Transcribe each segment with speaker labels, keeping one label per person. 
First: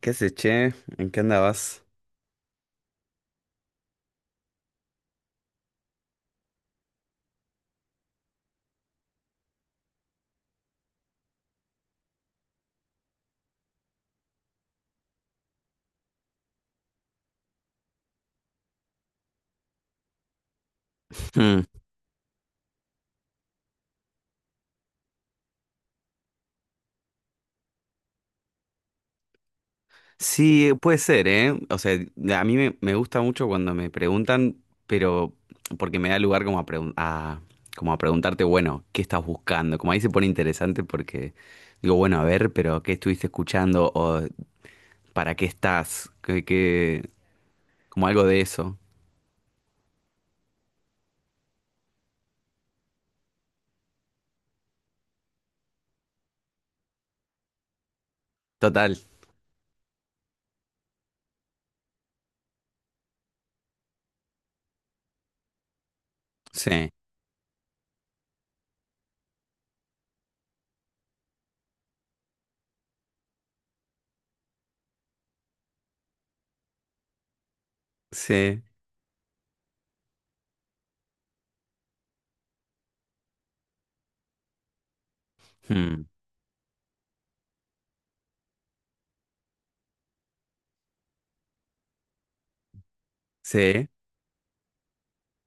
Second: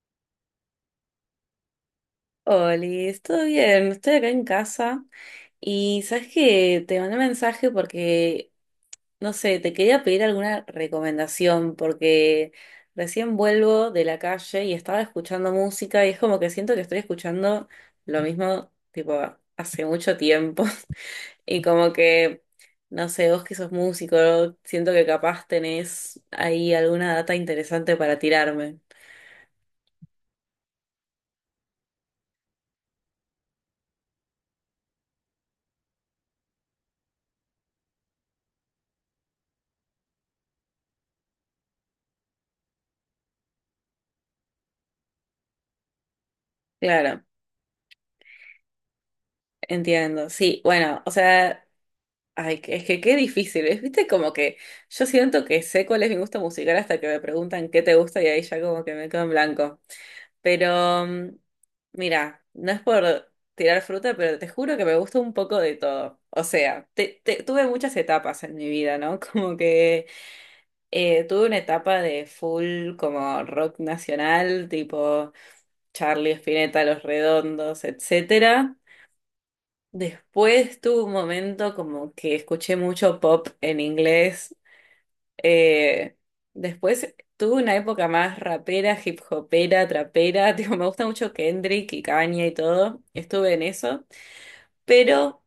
Speaker 1: ¿Qué se che? ¿En qué andabas?
Speaker 2: Oli, ¿todo bien? Estoy acá en casa y sabes que te mandé un mensaje porque, no sé, te quería pedir alguna recomendación porque recién vuelvo de la calle y estaba escuchando música y es como que siento que estoy escuchando lo mismo, tipo, hace mucho tiempo
Speaker 1: Hmm,
Speaker 2: y como que, no sé, vos que sos músico, siento que capaz tenés ahí alguna data interesante para tirarme.
Speaker 1: Sí, puede ser, ¿eh? O sea, a mí me gusta mucho cuando me preguntan, pero porque me da lugar como como a preguntarte, bueno, ¿qué estás buscando? Como ahí se pone interesante porque digo, bueno, a ver, pero ¿qué estuviste escuchando? ¿O para qué estás?
Speaker 2: Claro,
Speaker 1: Como algo de eso.
Speaker 2: entiendo. Sí, bueno, o sea. Ay, es que qué difícil, ¿ves? Viste como que yo siento que sé cuál es mi gusto musical hasta que me preguntan qué te gusta y ahí ya como que
Speaker 1: Total.
Speaker 2: me quedo en blanco. Pero mira, no es por tirar fruta, pero te juro que me gusta un poco de todo. O sea,
Speaker 1: Sí,
Speaker 2: tuve muchas etapas en mi vida, ¿no? Como que tuve una etapa de full como rock nacional, tipo Charlie Spinetta, Los Redondos,
Speaker 1: sí,
Speaker 2: etcétera. Después tuve un momento como que escuché mucho pop en inglés.
Speaker 1: hmm,
Speaker 2: eh, Después tuve una época más rapera, hip hopera, trapera. Tipo, me gusta mucho Kendrick y Kanye y todo. Estuve en
Speaker 1: sí,
Speaker 2: eso. Pero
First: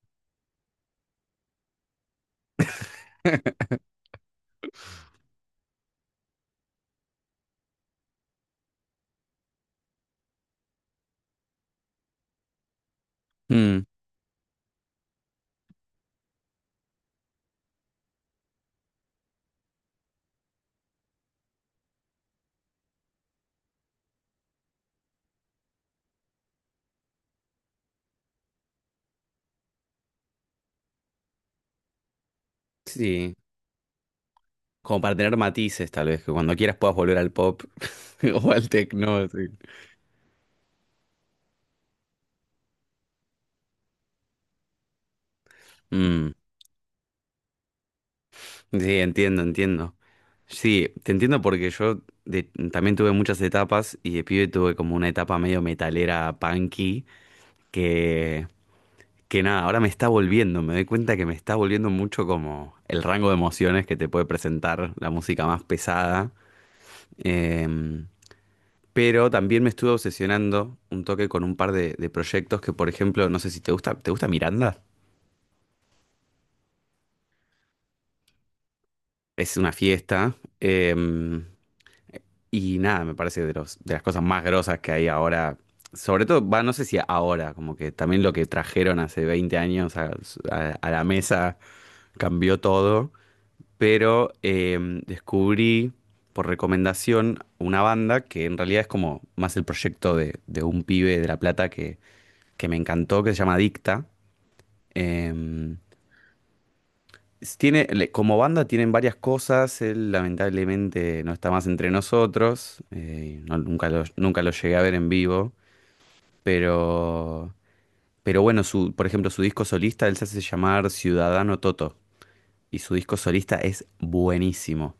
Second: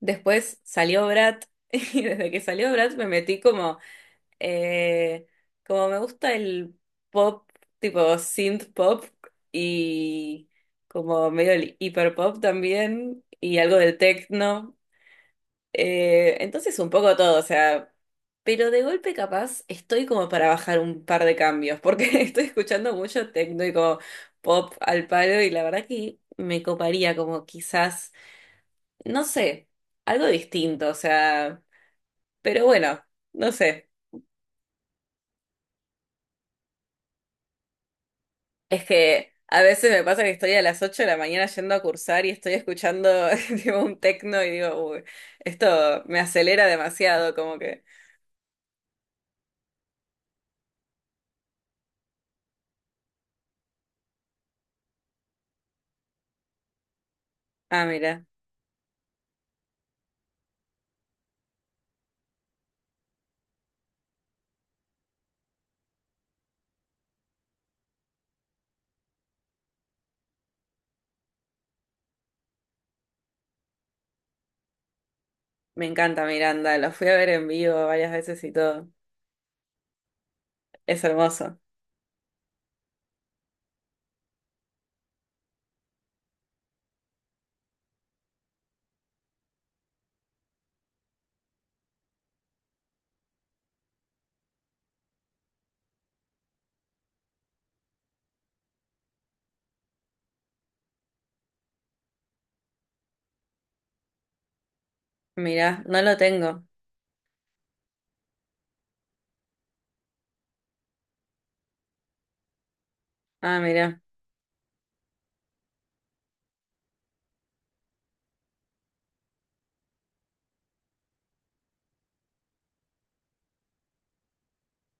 Speaker 2: después salió Brat. Y desde que salió Brat me metí como. eh, Como me gusta el pop, tipo synth pop y como medio el hiper pop también. Y algo
Speaker 1: hmm,
Speaker 2: del techno. Entonces un poco todo, o sea, pero de golpe capaz estoy como para bajar un par de cambios, porque estoy escuchando mucho techno y como pop al palo y la verdad que me coparía como quizás, no sé, algo distinto, o sea, pero bueno,
Speaker 1: sí.
Speaker 2: no sé.
Speaker 1: Como para tener matices, tal vez, que cuando quieras puedas volver al pop o al
Speaker 2: Es
Speaker 1: techno.
Speaker 2: que
Speaker 1: Así.
Speaker 2: a veces me pasa que estoy a las 8 de la mañana yendo a cursar y estoy escuchando tipo un techno y digo, uy, esto me
Speaker 1: Mm,
Speaker 2: acelera demasiado, como que,
Speaker 1: sí, entiendo, entiendo. Sí, te entiendo porque también tuve muchas etapas y de pibe tuve como una etapa medio metalera punky
Speaker 2: ah, mira.
Speaker 1: que, que nada, ahora me está volviendo, me doy cuenta que me está volviendo mucho como el rango de emociones que te puede presentar la música más pesada. Em, pero también me estuve obsesionando un toque con un par de proyectos que, por ejemplo, no sé si te gusta, ¿te gusta Miranda?
Speaker 2: Me encanta Miranda, lo fui a ver en vivo varias veces y todo.
Speaker 1: Es una fiesta.
Speaker 2: Es hermoso.
Speaker 1: Y nada, me parece de de las cosas más grosas que hay ahora. Sobre todo, va, no sé si ahora, como que también lo que trajeron hace 20 años a la mesa cambió todo. Pero descubrí por recomendación una banda que en realidad es como más el proyecto de un pibe de La Plata que me encantó, que se llama Dicta. Em,
Speaker 2: Mirá, no lo tengo.
Speaker 1: Tiene, como banda tienen varias cosas, él lamentablemente no está más entre nosotros,
Speaker 2: Ah,
Speaker 1: nunca
Speaker 2: mirá.
Speaker 1: nunca lo llegué a ver en vivo, pero, pero bueno, su, por ejemplo, su disco solista, él se hace llamar Ciudadano Toto, y su disco solista es buenísimo,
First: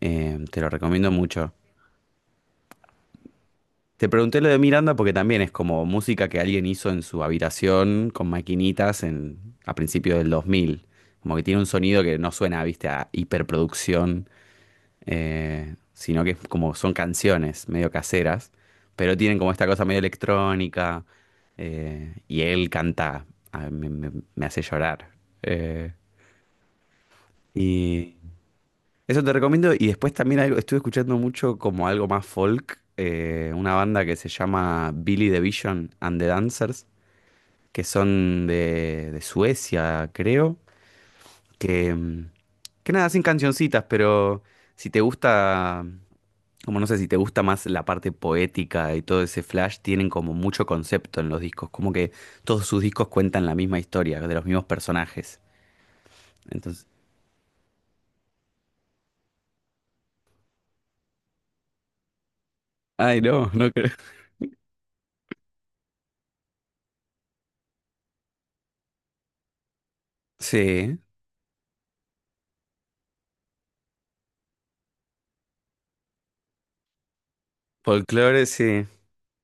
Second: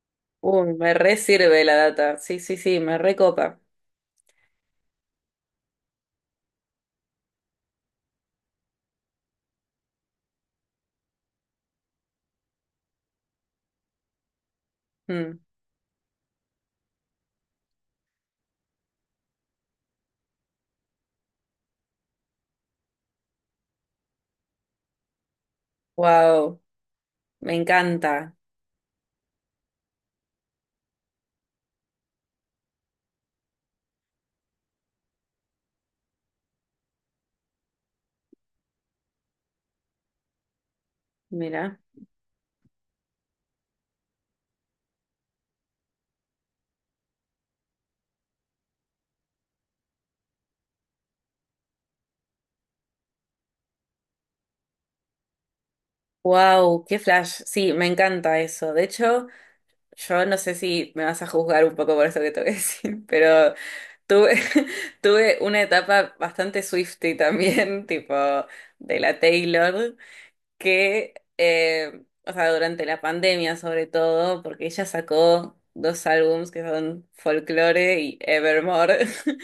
Speaker 1: te lo
Speaker 2: Uy, me
Speaker 1: recomiendo
Speaker 2: re
Speaker 1: mucho.
Speaker 2: sirve la data. Sí, sí, sí, me recopa.
Speaker 1: Te pregunté lo de Miranda porque también es como música que alguien hizo en su habitación con maquinitas a principios del 2000. Como que tiene un sonido que no suena, viste, a hiperproducción, sino que es como son canciones medio caseras, pero tienen como esta cosa medio electrónica, y él canta, ah, me hace llorar. Eh,
Speaker 2: Wow, me
Speaker 1: y
Speaker 2: encanta.
Speaker 1: eso te recomiendo y después también algo, estuve escuchando mucho como algo más folk, una banda que se llama Billy the Vision and the Dancers, que son de Suecia, creo,
Speaker 2: Mirá.
Speaker 1: que, que nada, hacen cancioncitas, pero si te gusta... Como no sé si te gusta más la parte poética y todo ese flash, tienen como mucho concepto en los discos, como que todos sus discos cuentan la misma historia, de los mismos personajes.
Speaker 2: Wow,
Speaker 1: Entonces,
Speaker 2: qué flash. Sí, me encanta eso. De hecho, yo no sé si me vas a juzgar un poco por eso que te voy a decir,
Speaker 1: ay, no,
Speaker 2: pero
Speaker 1: no creo.
Speaker 2: tuve, tuve una etapa bastante Swiftie también, tipo de la Taylor.
Speaker 1: Sí,
Speaker 2: Que, o sea, durante la pandemia sobre todo, porque ella sacó dos álbums que son Folklore y
Speaker 1: folclore, sí.
Speaker 2: Evermore.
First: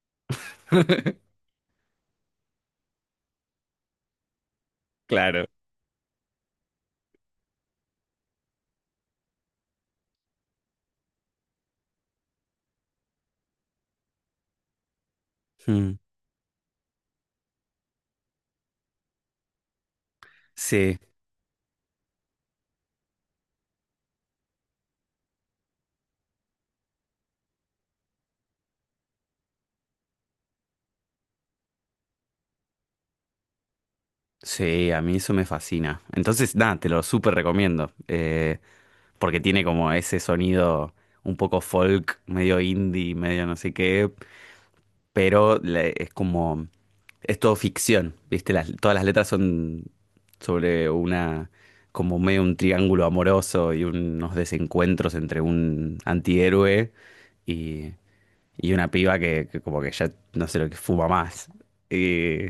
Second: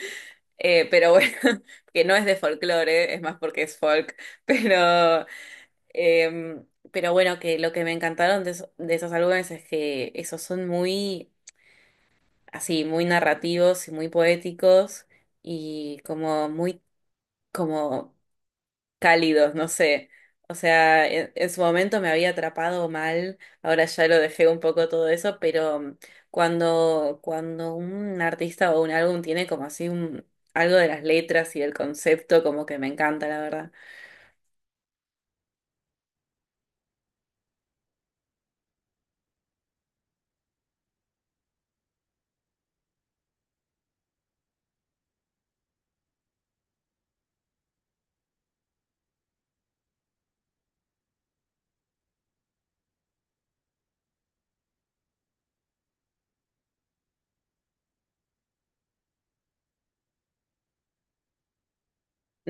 Speaker 2: Pero bueno, que no es de folklore, es más porque es folk, pero,
Speaker 1: Claro.
Speaker 2: eh, pero bueno, que lo que me encantaron de, de esos álbumes es que esos son muy, así, muy narrativos y muy poéticos
Speaker 1: Mm,
Speaker 2: y como muy, como cálidos, no sé. O
Speaker 1: sí,
Speaker 2: sea, en su momento me había atrapado mal, ahora ya lo dejé un poco todo eso, pero cuando un artista o un álbum tiene como así un, algo de las letras y del concepto, como que me encanta, la verdad.
Speaker 1: sí, a mí eso me fascina. Entonces, nada, te lo súper recomiendo, porque tiene como ese sonido un poco folk, medio indie, medio no sé qué, pero es como es todo ficción, ¿viste? Todas las letras son sobre como medio un triángulo amoroso y unos desencuentros entre un antihéroe y, y una piba que como que ya no sé lo que fuma más. Y...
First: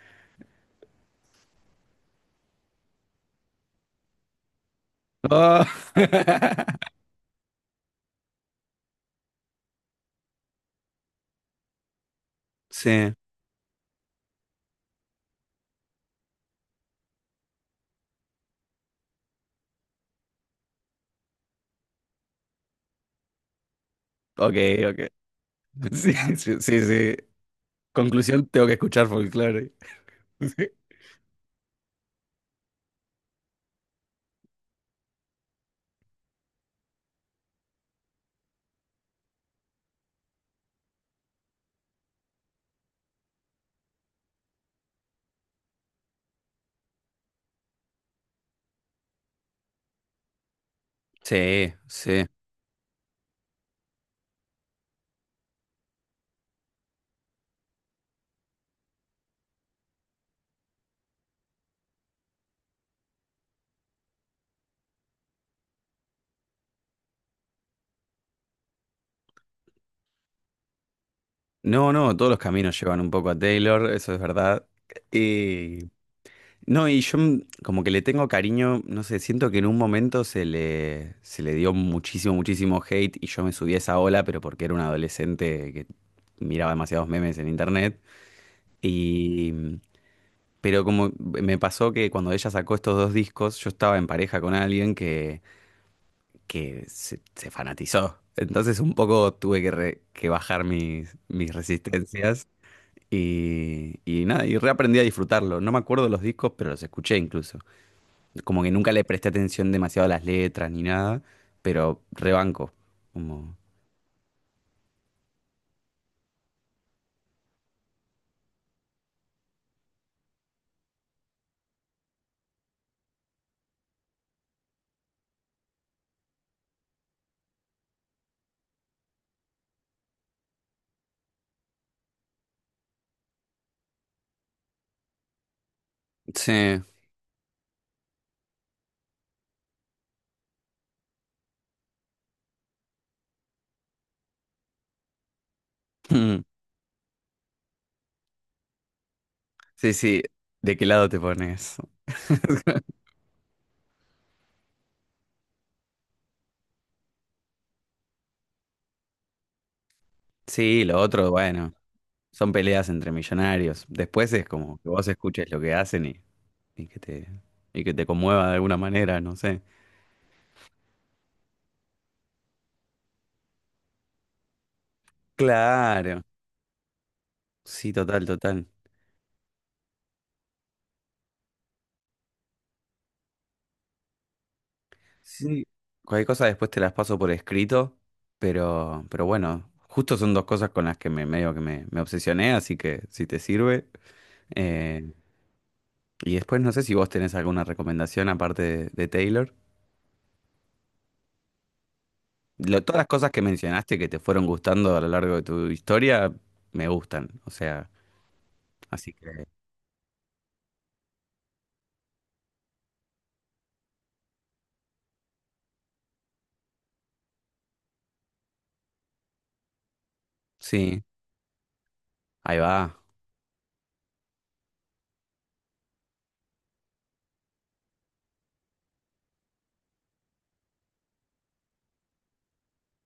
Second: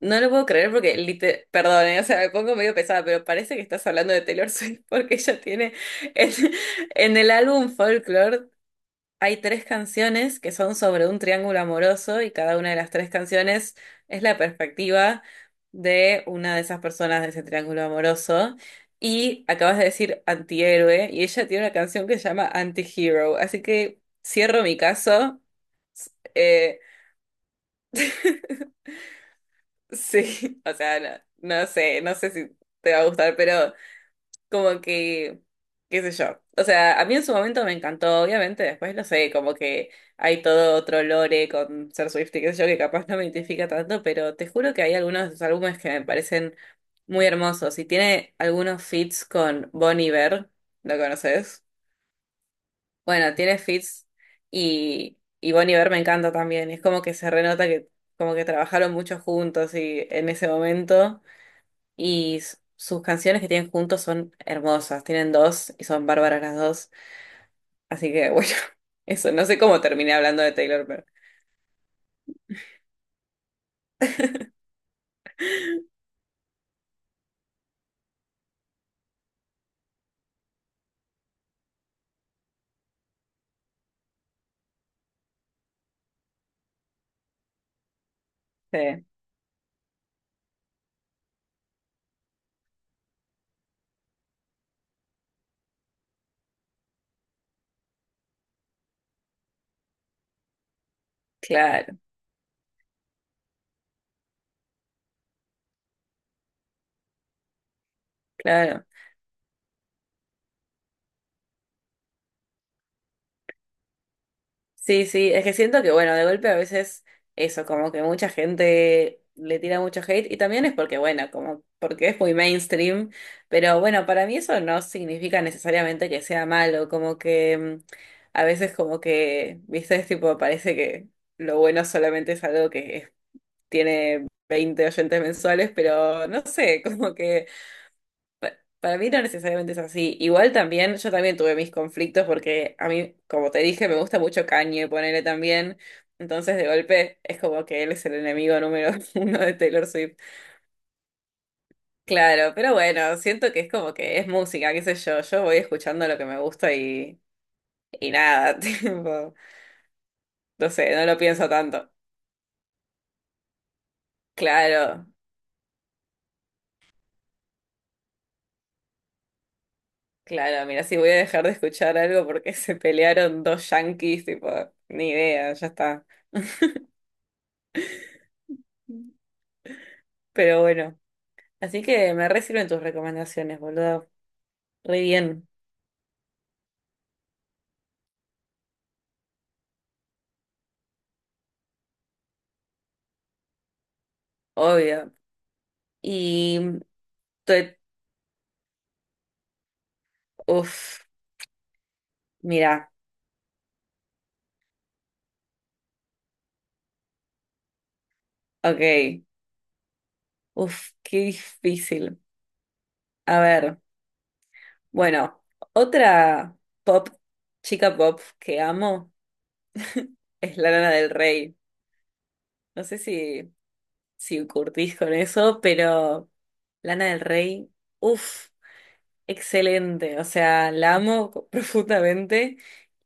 Speaker 2: No lo puedo creer porque, perdón, o sea, me pongo medio pesada, pero parece que estás hablando de Taylor Swift porque ella
Speaker 1: ¡Oh!
Speaker 2: tiene en, en el álbum Folklore. Hay tres canciones que son sobre un triángulo amoroso y cada una de las tres
Speaker 1: Sí,
Speaker 2: canciones es la perspectiva de una de esas personas de ese triángulo amoroso. Y acabas de decir antihéroe y ella tiene una canción que se llama Antihero. Así que
Speaker 1: ok,
Speaker 2: cierro mi caso.
Speaker 1: ok. Sí, sí,
Speaker 2: Eh,
Speaker 1: sí, sí. Conclusión, tengo que escuchar folclore.
Speaker 2: sí, o sea, no, no sé si te va a gustar, pero como que, qué sé yo. O sea, a mí en su momento me encantó, obviamente, después lo sé, como que hay todo otro lore con ser Swift y qué sé yo, que capaz no me identifica tanto, pero te juro que hay algunos de sus álbumes que me parecen muy hermosos. Y tiene algunos feats con Bon Iver, ¿lo conoces?
Speaker 1: Sí, sí. Sí.
Speaker 2: Bueno, tiene feats y Bon Iver me encanta también. Es como que se renota que como que trabajaron mucho juntos y en ese momento. Y sus canciones que tienen juntos son hermosas. Tienen dos y son bárbaras las dos. Así que bueno, eso. No sé cómo terminé hablando de Taylor, pero
Speaker 1: No, no, todos los caminos llevan un poco a Taylor, eso es verdad. Y no, y yo como que le tengo cariño, no sé, siento que en un momento se le dio muchísimo, muchísimo hate y yo me subí a esa ola, pero porque era un adolescente que miraba demasiados memes en internet.
Speaker 2: sí,
Speaker 1: Y, pero como me pasó que cuando ella sacó estos dos discos, yo estaba en pareja con alguien que se fanatizó. Entonces un poco tuve que bajar mis, mis
Speaker 2: claro,
Speaker 1: resistencias y nada, y reaprendí a disfrutarlo. No me acuerdo los discos, pero los escuché incluso. Como que
Speaker 2: claro.
Speaker 1: nunca le presté atención demasiado a las letras ni nada, pero rebanco. Como...
Speaker 2: Sí, sí, es que siento que bueno, de golpe a veces eso, como que mucha gente le tira mucho hate y también es porque bueno, como porque es muy mainstream, pero bueno, para mí eso no significa necesariamente que sea malo, como que a veces como que, viste, es tipo, parece que lo bueno solamente es algo que es tiene 20 oyentes mensuales, pero no
Speaker 1: Sí.
Speaker 2: sé, como que pa- para mí no necesariamente es así. Igual también, yo también tuve mis conflictos porque a mí, como te dije, me gusta mucho Kanye, ponele también.
Speaker 1: Mm.
Speaker 2: Entonces, de golpe, es como que él es el enemigo número uno de Taylor
Speaker 1: Sí,
Speaker 2: Swift.
Speaker 1: sí. ¿De qué lado te pones?
Speaker 2: Claro, pero bueno, siento que es como que es música, qué sé yo. Yo voy escuchando lo que me gusta y nada, tipo, no
Speaker 1: Sí,
Speaker 2: sé,
Speaker 1: lo
Speaker 2: no lo
Speaker 1: otro,
Speaker 2: pienso
Speaker 1: bueno,
Speaker 2: tanto.
Speaker 1: son peleas entre millonarios. Después es como que
Speaker 2: Claro.
Speaker 1: vos escuches lo que hacen y, y que te, y que te conmueva de alguna manera, no sé.
Speaker 2: Claro, mira, si voy a dejar de escuchar algo porque se pelearon dos yanquis, tipo, ni idea, ya está.
Speaker 1: Claro. Sí, total, total.
Speaker 2: Pero bueno, así que me re sirven tus recomendaciones, boludo. Re bien,
Speaker 1: Sí. Cualquier cosa después te las paso por escrito, pero bueno, justo son dos cosas con las que me medio que me obsesioné, así que si te sirve. Eh,
Speaker 2: obvio.
Speaker 1: y después
Speaker 2: Y,
Speaker 1: no sé si vos tenés alguna
Speaker 2: te-
Speaker 1: recomendación aparte de Taylor.
Speaker 2: uf,
Speaker 1: Lo-
Speaker 2: mira,
Speaker 1: todas las cosas que mencionaste que te fueron gustando a lo largo de tu historia me gustan. O sea, así
Speaker 2: ok,
Speaker 1: que
Speaker 2: uf, qué difícil. A ver, bueno, otra pop, chica pop que amo es Lana
Speaker 1: sí,
Speaker 2: del Rey.
Speaker 1: ahí
Speaker 2: No
Speaker 1: va.
Speaker 2: sé si curtís con eso, pero Lana del Rey, uf. Excelente, o sea, la amo profundamente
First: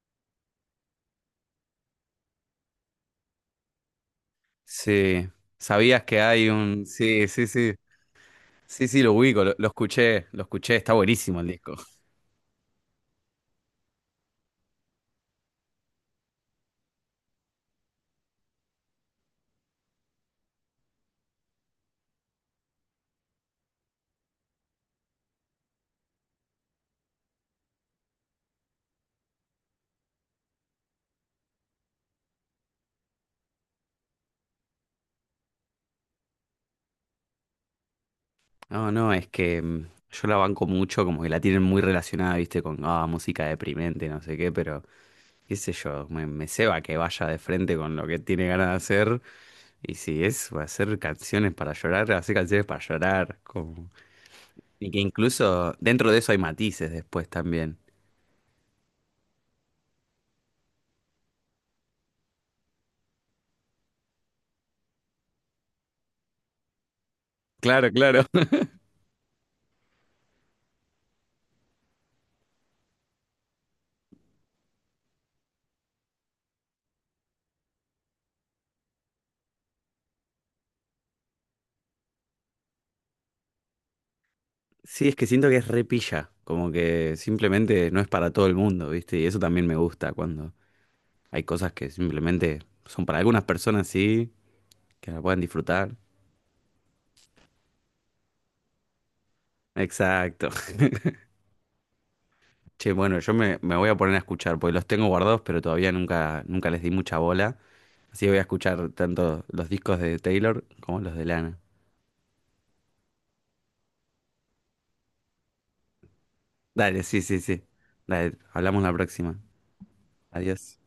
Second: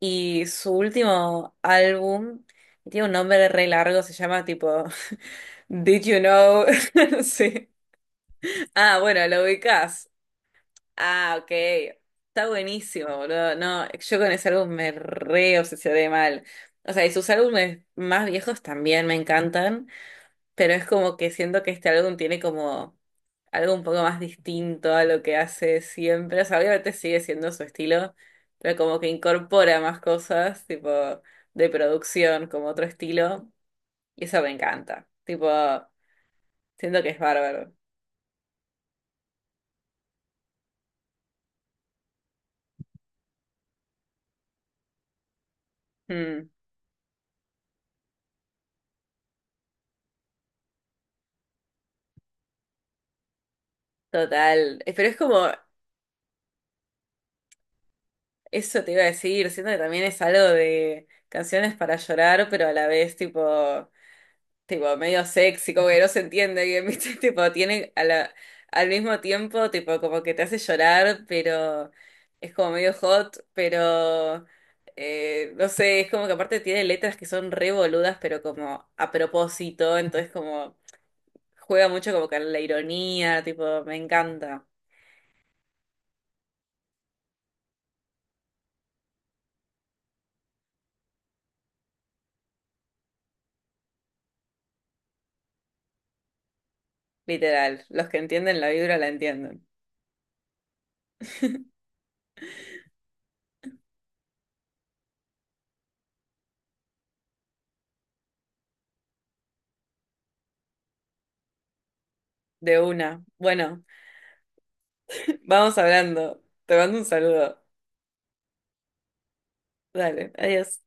Speaker 2: y su último álbum tiene un nombre re largo, se llama tipo
Speaker 1: Sí.
Speaker 2: Did
Speaker 1: ¿Sabías
Speaker 2: You
Speaker 1: que hay
Speaker 2: Know?
Speaker 1: un... Sí, sí,
Speaker 2: Sí.
Speaker 1: sí. Sí,
Speaker 2: Ah,
Speaker 1: sí, lo
Speaker 2: bueno, lo
Speaker 1: ubico,
Speaker 2: ubicás.
Speaker 1: lo escuché, está
Speaker 2: Ah,
Speaker 1: buenísimo el
Speaker 2: ok.
Speaker 1: disco.
Speaker 2: Está buenísimo, boludo. No, yo con ese álbum me re obsesioné mal. O sea, y sus álbumes más viejos también me encantan, pero es como que siento que este álbum tiene como algo un poco más distinto a lo que hace siempre. O sea, obviamente sigue siendo su estilo, pero como que incorpora más cosas, tipo, de producción, como otro estilo, y eso me encanta. Tipo, siento que es bárbaro.
Speaker 1: No, no, es que yo la banco mucho, como que la tienen muy relacionada, viste, con ah, música deprimente, no sé qué, pero qué sé yo, me
Speaker 2: Mm,
Speaker 1: ceba que vaya de frente con lo que tiene ganas de hacer. Y si es para hacer canciones para llorar, hacer canciones para llorar. Como...
Speaker 2: total.
Speaker 1: Y que
Speaker 2: Pero es como,
Speaker 1: incluso dentro de eso hay matices después también.
Speaker 2: eso te iba a decir, siento que también es algo de canciones para llorar, pero a la vez, tipo, tipo, medio sexy, como que no se entiende bien, ¿viste? Tipo,
Speaker 1: Claro,
Speaker 2: tiene a
Speaker 1: claro.
Speaker 2: al mismo tiempo, tipo, como que te hace llorar, pero es como medio hot, pero no sé, es como que aparte tiene letras que son re boludas, pero como a propósito, entonces como juega mucho como con la ironía, tipo, me encanta,
Speaker 1: Sí, es que siento que es repilla, como que simplemente no es para todo el mundo, ¿viste? Y eso también me gusta cuando hay cosas que simplemente son para algunas personas, sí, que la puedan disfrutar.
Speaker 2: literal. Los que entienden la vibra la entienden.
Speaker 1: Exacto. Che, bueno, me voy a poner a escuchar, porque los tengo guardados, pero todavía nunca, nunca les di mucha bola. Así que voy a escuchar tanto los discos de Taylor como los de Lana.
Speaker 2: De una. Bueno, vamos hablando. Te mando
Speaker 1: Dale,
Speaker 2: un
Speaker 1: sí, sí,
Speaker 2: saludo.
Speaker 1: sí. Dale, hablamos la próxima.
Speaker 2: Dale,
Speaker 1: Adiós.
Speaker 2: adiós.